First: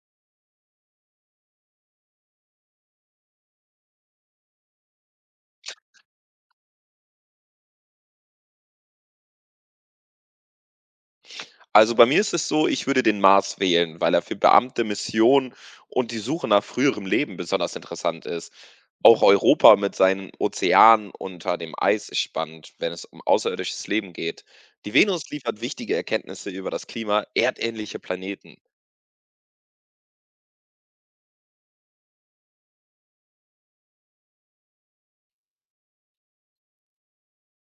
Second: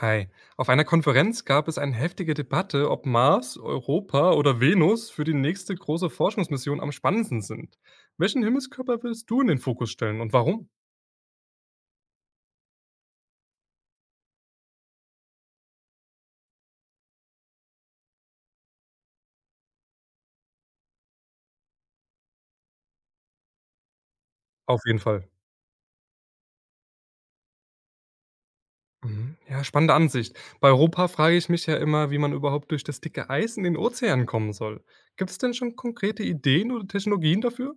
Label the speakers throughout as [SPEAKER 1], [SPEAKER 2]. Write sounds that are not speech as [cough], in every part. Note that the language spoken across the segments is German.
[SPEAKER 1] Hi. Auf einer Konferenz gab es eine heftige Debatte, ob Mars, Europa oder Venus für die nächste große Forschungsmission am spannendsten sind. Welchen Himmelskörper willst du in den Fokus stellen und warum?
[SPEAKER 2] Also, bei mir ist es so, ich würde den Mars wählen, weil er für Beamte, Missionen und die Suche nach früherem Leben besonders interessant ist. Auch Europa mit seinen Ozeanen unter dem Eis ist spannend, wenn es um außerirdisches Leben geht.
[SPEAKER 1] Auf
[SPEAKER 2] Die
[SPEAKER 1] jeden
[SPEAKER 2] Venus
[SPEAKER 1] Fall.
[SPEAKER 2] liefert wichtige Erkenntnisse über das Klima erdähnlicher Planeten.
[SPEAKER 1] Mhm. Ja, spannende Ansicht. Bei Europa frage ich mich ja immer, wie man überhaupt durch das dicke Eis in den Ozean kommen soll. Gibt es denn schon konkrete Ideen oder Technologien dafür?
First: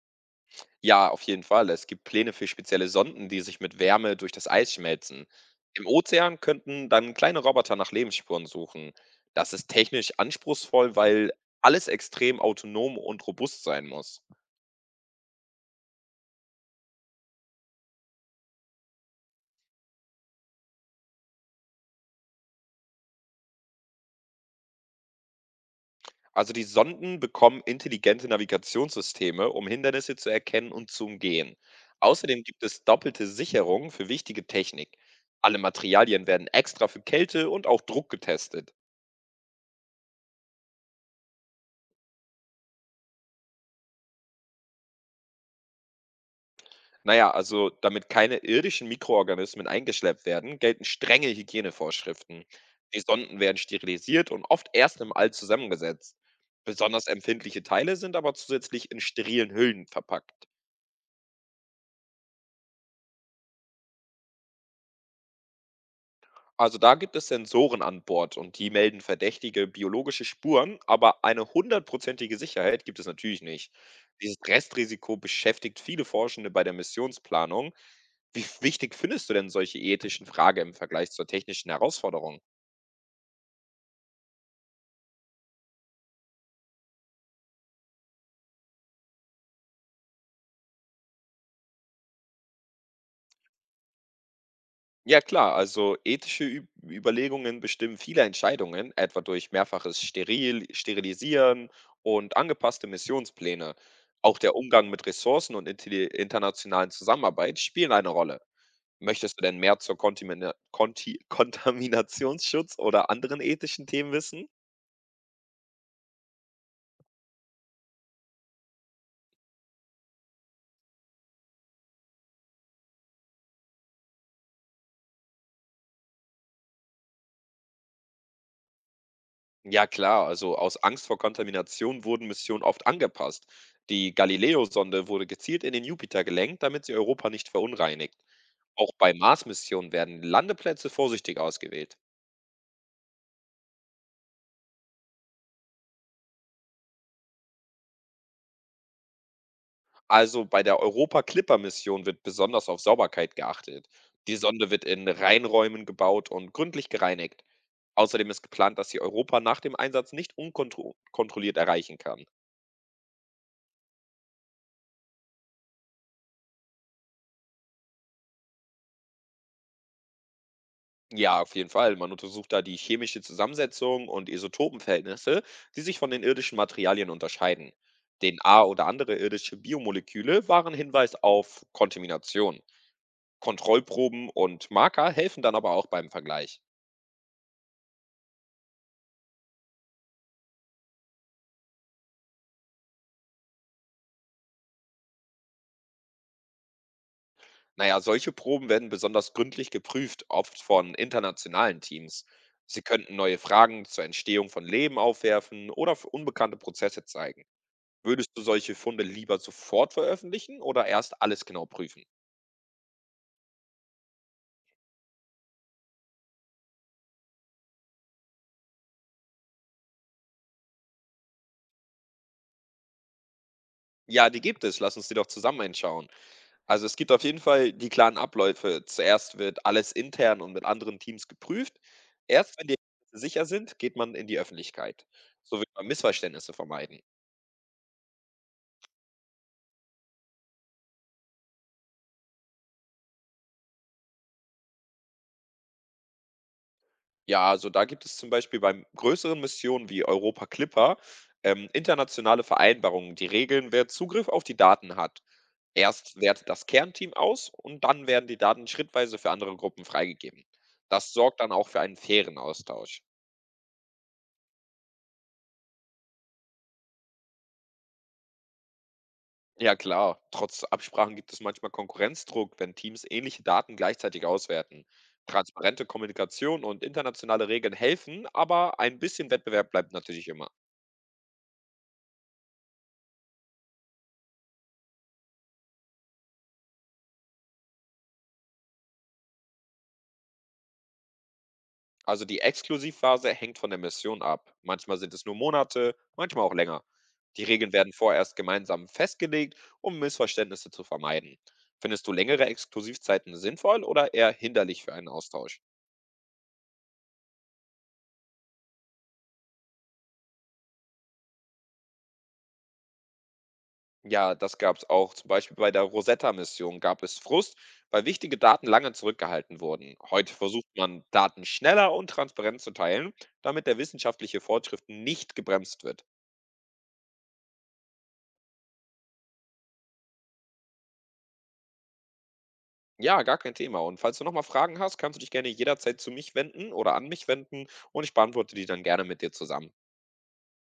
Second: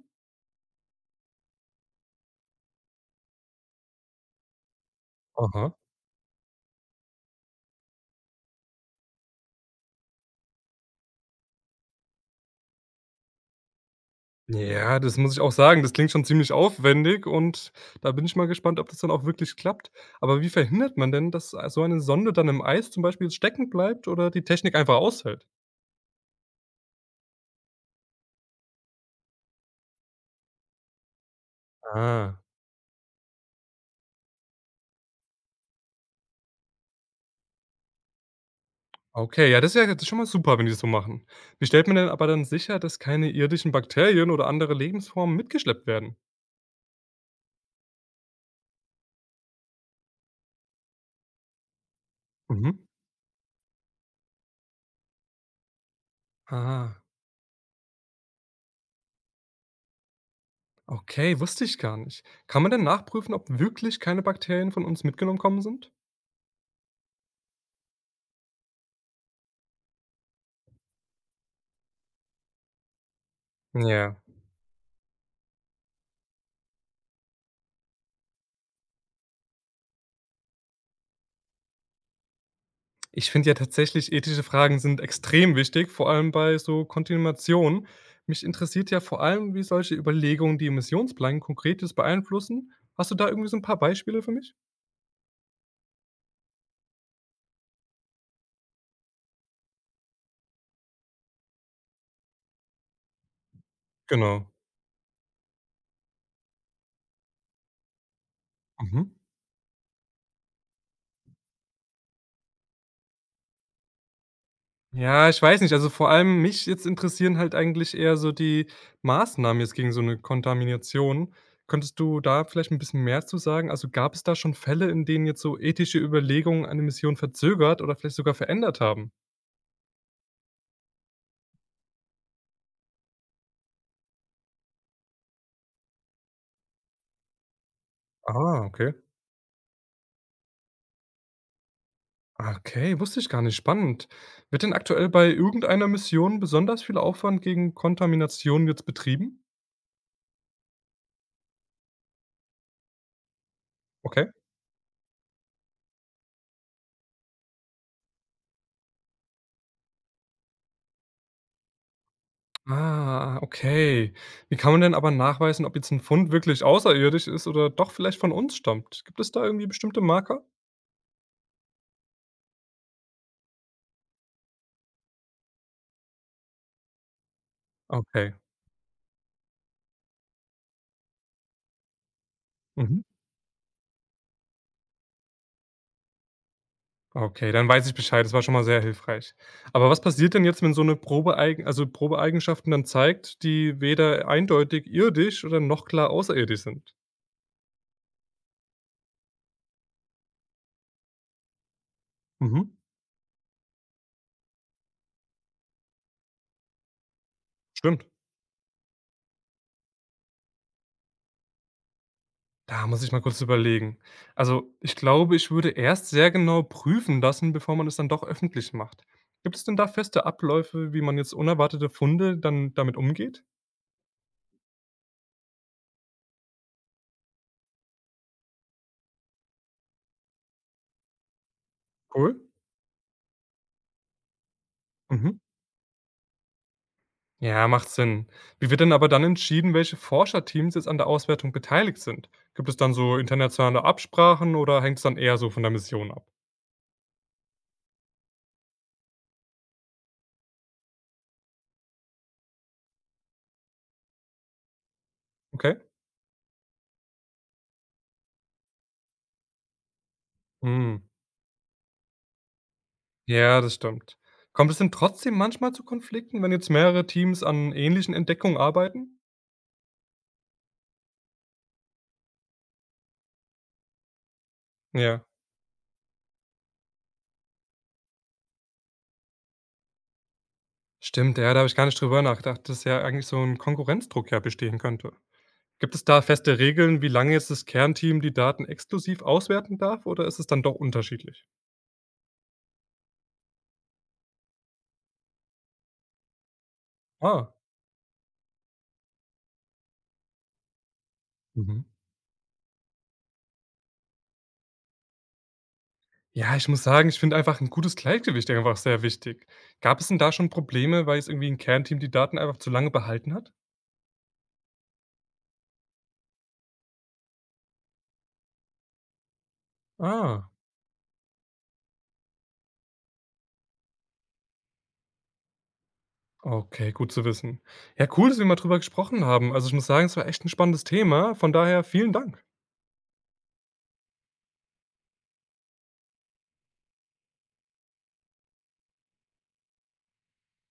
[SPEAKER 2] Ja, auf jeden Fall. Es gibt Pläne für spezielle Sonden, die sich mit Wärme durch das Eis schmelzen.
[SPEAKER 1] Aha.
[SPEAKER 2] Im Ozean könnten dann kleine Roboter nach Lebensspuren suchen. Das ist technisch anspruchsvoll, weil alles extrem autonom und robust sein muss.
[SPEAKER 1] Ja, das muss ich auch sagen, das klingt schon ziemlich aufwendig und da bin ich mal gespannt, ob das dann auch wirklich klappt. Aber wie verhindert man denn, dass so eine Sonde dann im Eis zum Beispiel stecken bleibt oder die Technik einfach aushält?
[SPEAKER 2] Also die Sonden bekommen intelligente Navigationssysteme, um Hindernisse zu erkennen und zu umgehen.
[SPEAKER 1] Ah.
[SPEAKER 2] Außerdem gibt es doppelte Sicherungen für wichtige Technik. Alle Materialien werden extra für Kälte und auch Druck getestet.
[SPEAKER 1] Okay, ja, das ist ja jetzt schon mal super, wenn die das so machen. Wie stellt man denn aber dann sicher, dass keine irdischen Bakterien oder andere Lebensformen mitgeschleppt werden?
[SPEAKER 2] Na ja, also damit keine irdischen Mikroorganismen eingeschleppt werden, gelten strenge Hygienevorschriften.
[SPEAKER 1] Mhm.
[SPEAKER 2] Die Sonden werden sterilisiert und oft erst im All zusammengesetzt.
[SPEAKER 1] Ah,
[SPEAKER 2] Besonders empfindliche Teile sind aber zusätzlich in sterilen Hüllen verpackt.
[SPEAKER 1] okay, wusste ich gar nicht. Kann man denn nachprüfen, ob wirklich keine Bakterien von uns mitgenommen kommen sind?
[SPEAKER 2] Also da gibt es Sensoren an Bord, und die melden verdächtige biologische Spuren, aber eine hundertprozentige Sicherheit gibt es natürlich nicht.
[SPEAKER 1] Ja.
[SPEAKER 2] Dieses Restrisiko beschäftigt viele Forschende bei der Missionsplanung. Wie wichtig findest du denn solche ethischen Fragen im Vergleich zur technischen Herausforderung?
[SPEAKER 1] Ich finde ja tatsächlich, ethische Fragen sind extrem wichtig, vor allem bei so Kontinuationen. Mich interessiert ja vor allem, wie solche Überlegungen die Emissionsplan konkretes beeinflussen. Hast du da irgendwie so ein paar Beispiele für mich?
[SPEAKER 2] Ja klar, also ethische Üb Überlegungen bestimmen viele Entscheidungen, etwa durch mehrfaches Sterilisieren und angepasste Missionspläne. Auch
[SPEAKER 1] Genau.
[SPEAKER 2] der Umgang mit Ressourcen und internationalen Zusammenarbeit spielen eine Rolle.
[SPEAKER 1] Mhm.
[SPEAKER 2] Möchtest du denn mehr zur Kontimina- Konti [laughs] Kontaminationsschutz oder anderen ethischen Themen wissen?
[SPEAKER 1] Ja, ich weiß nicht, also vor allem mich jetzt interessieren halt eigentlich eher so die Maßnahmen jetzt gegen so eine Kontamination. Könntest du da vielleicht ein bisschen mehr zu sagen? Also, gab es da schon Fälle, in denen jetzt so ethische Überlegungen eine Mission verzögert oder vielleicht sogar verändert haben?
[SPEAKER 2] Ja klar, also aus Angst vor Kontamination wurden Missionen oft angepasst. Die Galileo-Sonde wurde gezielt in den Jupiter gelenkt, damit sie Europa nicht verunreinigt.
[SPEAKER 1] Ah,
[SPEAKER 2] Auch
[SPEAKER 1] okay.
[SPEAKER 2] bei Mars-Missionen werden Landeplätze vorsichtig ausgewählt.
[SPEAKER 1] Okay, wusste ich gar nicht. Spannend. Wird denn aktuell bei irgendeiner Mission besonders viel Aufwand gegen Kontamination jetzt betrieben?
[SPEAKER 2] Also bei der Europa-Clipper-Mission wird besonders auf Sauberkeit geachtet.
[SPEAKER 1] Okay.
[SPEAKER 2] Die Sonde wird in Reinräumen gebaut und gründlich gereinigt. Außerdem ist geplant, dass sie Europa nach dem Einsatz nicht unkontrolliert erreichen kann.
[SPEAKER 1] Ah, okay. Wie kann man denn aber nachweisen, ob jetzt ein Fund wirklich außerirdisch ist oder doch vielleicht von uns stammt? Gibt es da irgendwie bestimmte Marker?
[SPEAKER 2] Ja, auf jeden Fall. Man untersucht da die chemische Zusammensetzung und Isotopenverhältnisse, die sich von den irdischen Materialien unterscheiden. D
[SPEAKER 1] Okay.
[SPEAKER 2] N A- oder andere irdische Biomoleküle waren Hinweis auf Kontamination.
[SPEAKER 1] Mhm.
[SPEAKER 2] Kontrollproben und Marker helfen dann aber auch beim Vergleich.
[SPEAKER 1] Okay, dann weiß ich Bescheid. Das war schon mal sehr hilfreich. Aber was passiert denn jetzt, wenn so eine Probeeig also Probeeigenschaften dann zeigt, die weder eindeutig irdisch oder noch klar außerirdisch sind?
[SPEAKER 2] Naja, solche Proben werden besonders gründlich geprüft, oft von internationalen Teams.
[SPEAKER 1] Mhm.
[SPEAKER 2] Sie könnten neue Fragen zur Entstehung von Leben aufwerfen oder für unbekannte Prozesse zeigen.
[SPEAKER 1] Stimmt.
[SPEAKER 2] Würdest du solche Funde lieber sofort veröffentlichen oder erst alles genau prüfen?
[SPEAKER 1] Da muss ich mal kurz überlegen. Also, ich glaube, ich würde erst sehr genau prüfen lassen, bevor man es dann doch öffentlich macht. Gibt es denn da feste Abläufe, wie man jetzt unerwartete Funde dann damit umgeht?
[SPEAKER 2] Ja, die gibt es. Lass uns die doch zusammen einschauen. Also es gibt auf jeden Fall die klaren Abläufe. Zuerst wird alles intern und mit anderen Teams geprüft.
[SPEAKER 1] Cool.
[SPEAKER 2] Erst wenn die Ergebnisse sicher sind, geht man in die Öffentlichkeit.
[SPEAKER 1] Mhm.
[SPEAKER 2] So will man Missverständnisse vermeiden.
[SPEAKER 1] Ja, macht Sinn. Wie wird denn aber dann entschieden, welche Forscherteams jetzt an der Auswertung beteiligt sind? Gibt es dann so internationale Absprachen oder hängt es dann eher so von der Mission ab?
[SPEAKER 2] Ja, also da gibt es zum Beispiel bei größeren Missionen wie Europa Clipper internationale Vereinbarungen, die regeln, wer Zugriff auf die Daten hat.
[SPEAKER 1] Okay.
[SPEAKER 2] Erst wertet das Kernteam aus, und dann werden die Daten schrittweise für andere Gruppen freigegeben.
[SPEAKER 1] Hm.
[SPEAKER 2] Das sorgt dann auch für einen fairen Austausch.
[SPEAKER 1] Ja, das stimmt. Kommt es denn trotzdem manchmal zu Konflikten, wenn jetzt mehrere Teams an ähnlichen Entdeckungen arbeiten?
[SPEAKER 2] Ja klar, trotz Absprachen gibt es manchmal Konkurrenzdruck, wenn Teams ähnliche Daten gleichzeitig auswerten.
[SPEAKER 1] Ja.
[SPEAKER 2] Transparente Kommunikation und internationale Regeln helfen, aber ein bisschen Wettbewerb bleibt natürlich immer.
[SPEAKER 1] Stimmt, ja, da habe ich gar nicht drüber nachgedacht, dass ja eigentlich so ein Konkurrenzdruck ja bestehen könnte. Gibt es da feste Regeln, wie lange jetzt das Kernteam die Daten exklusiv auswerten darf, oder ist es dann doch unterschiedlich?
[SPEAKER 2] Also die Exklusivphase hängt von der Mission ab. Manchmal sind es nur Monate, manchmal auch länger. Die
[SPEAKER 1] Ah,
[SPEAKER 2] Regeln werden vorerst gemeinsam festgelegt, um Missverständnisse zu vermeiden.
[SPEAKER 1] mhm.
[SPEAKER 2] Findest du längere Exklusivzeiten sinnvoll oder eher hinderlich für einen Austausch?
[SPEAKER 1] Ja, ich muss sagen, ich finde einfach ein gutes Gleichgewicht einfach sehr wichtig. Gab es denn da schon Probleme, weil jetzt irgendwie ein Kernteam die Daten einfach zu lange behalten hat?
[SPEAKER 2] Ja, das gab es auch. Zum Beispiel bei der Rosetta-Mission gab es Frust, weil wichtige Daten lange zurückgehalten wurden. Heute
[SPEAKER 1] Ah,
[SPEAKER 2] versucht man, Daten schneller und transparent zu teilen, damit der wissenschaftliche Fortschritt nicht gebremst wird.
[SPEAKER 1] okay, gut zu wissen. Ja, cool, dass wir mal drüber gesprochen haben. Also, ich muss sagen, es war echt ein spannendes Thema. Von daher vielen Dank.
[SPEAKER 2] Ja, gar kein Thema. Und falls du nochmal Fragen hast, kannst du dich gerne jederzeit zu mich wenden oder an mich wenden, und ich beantworte die dann gerne mit dir zusammen.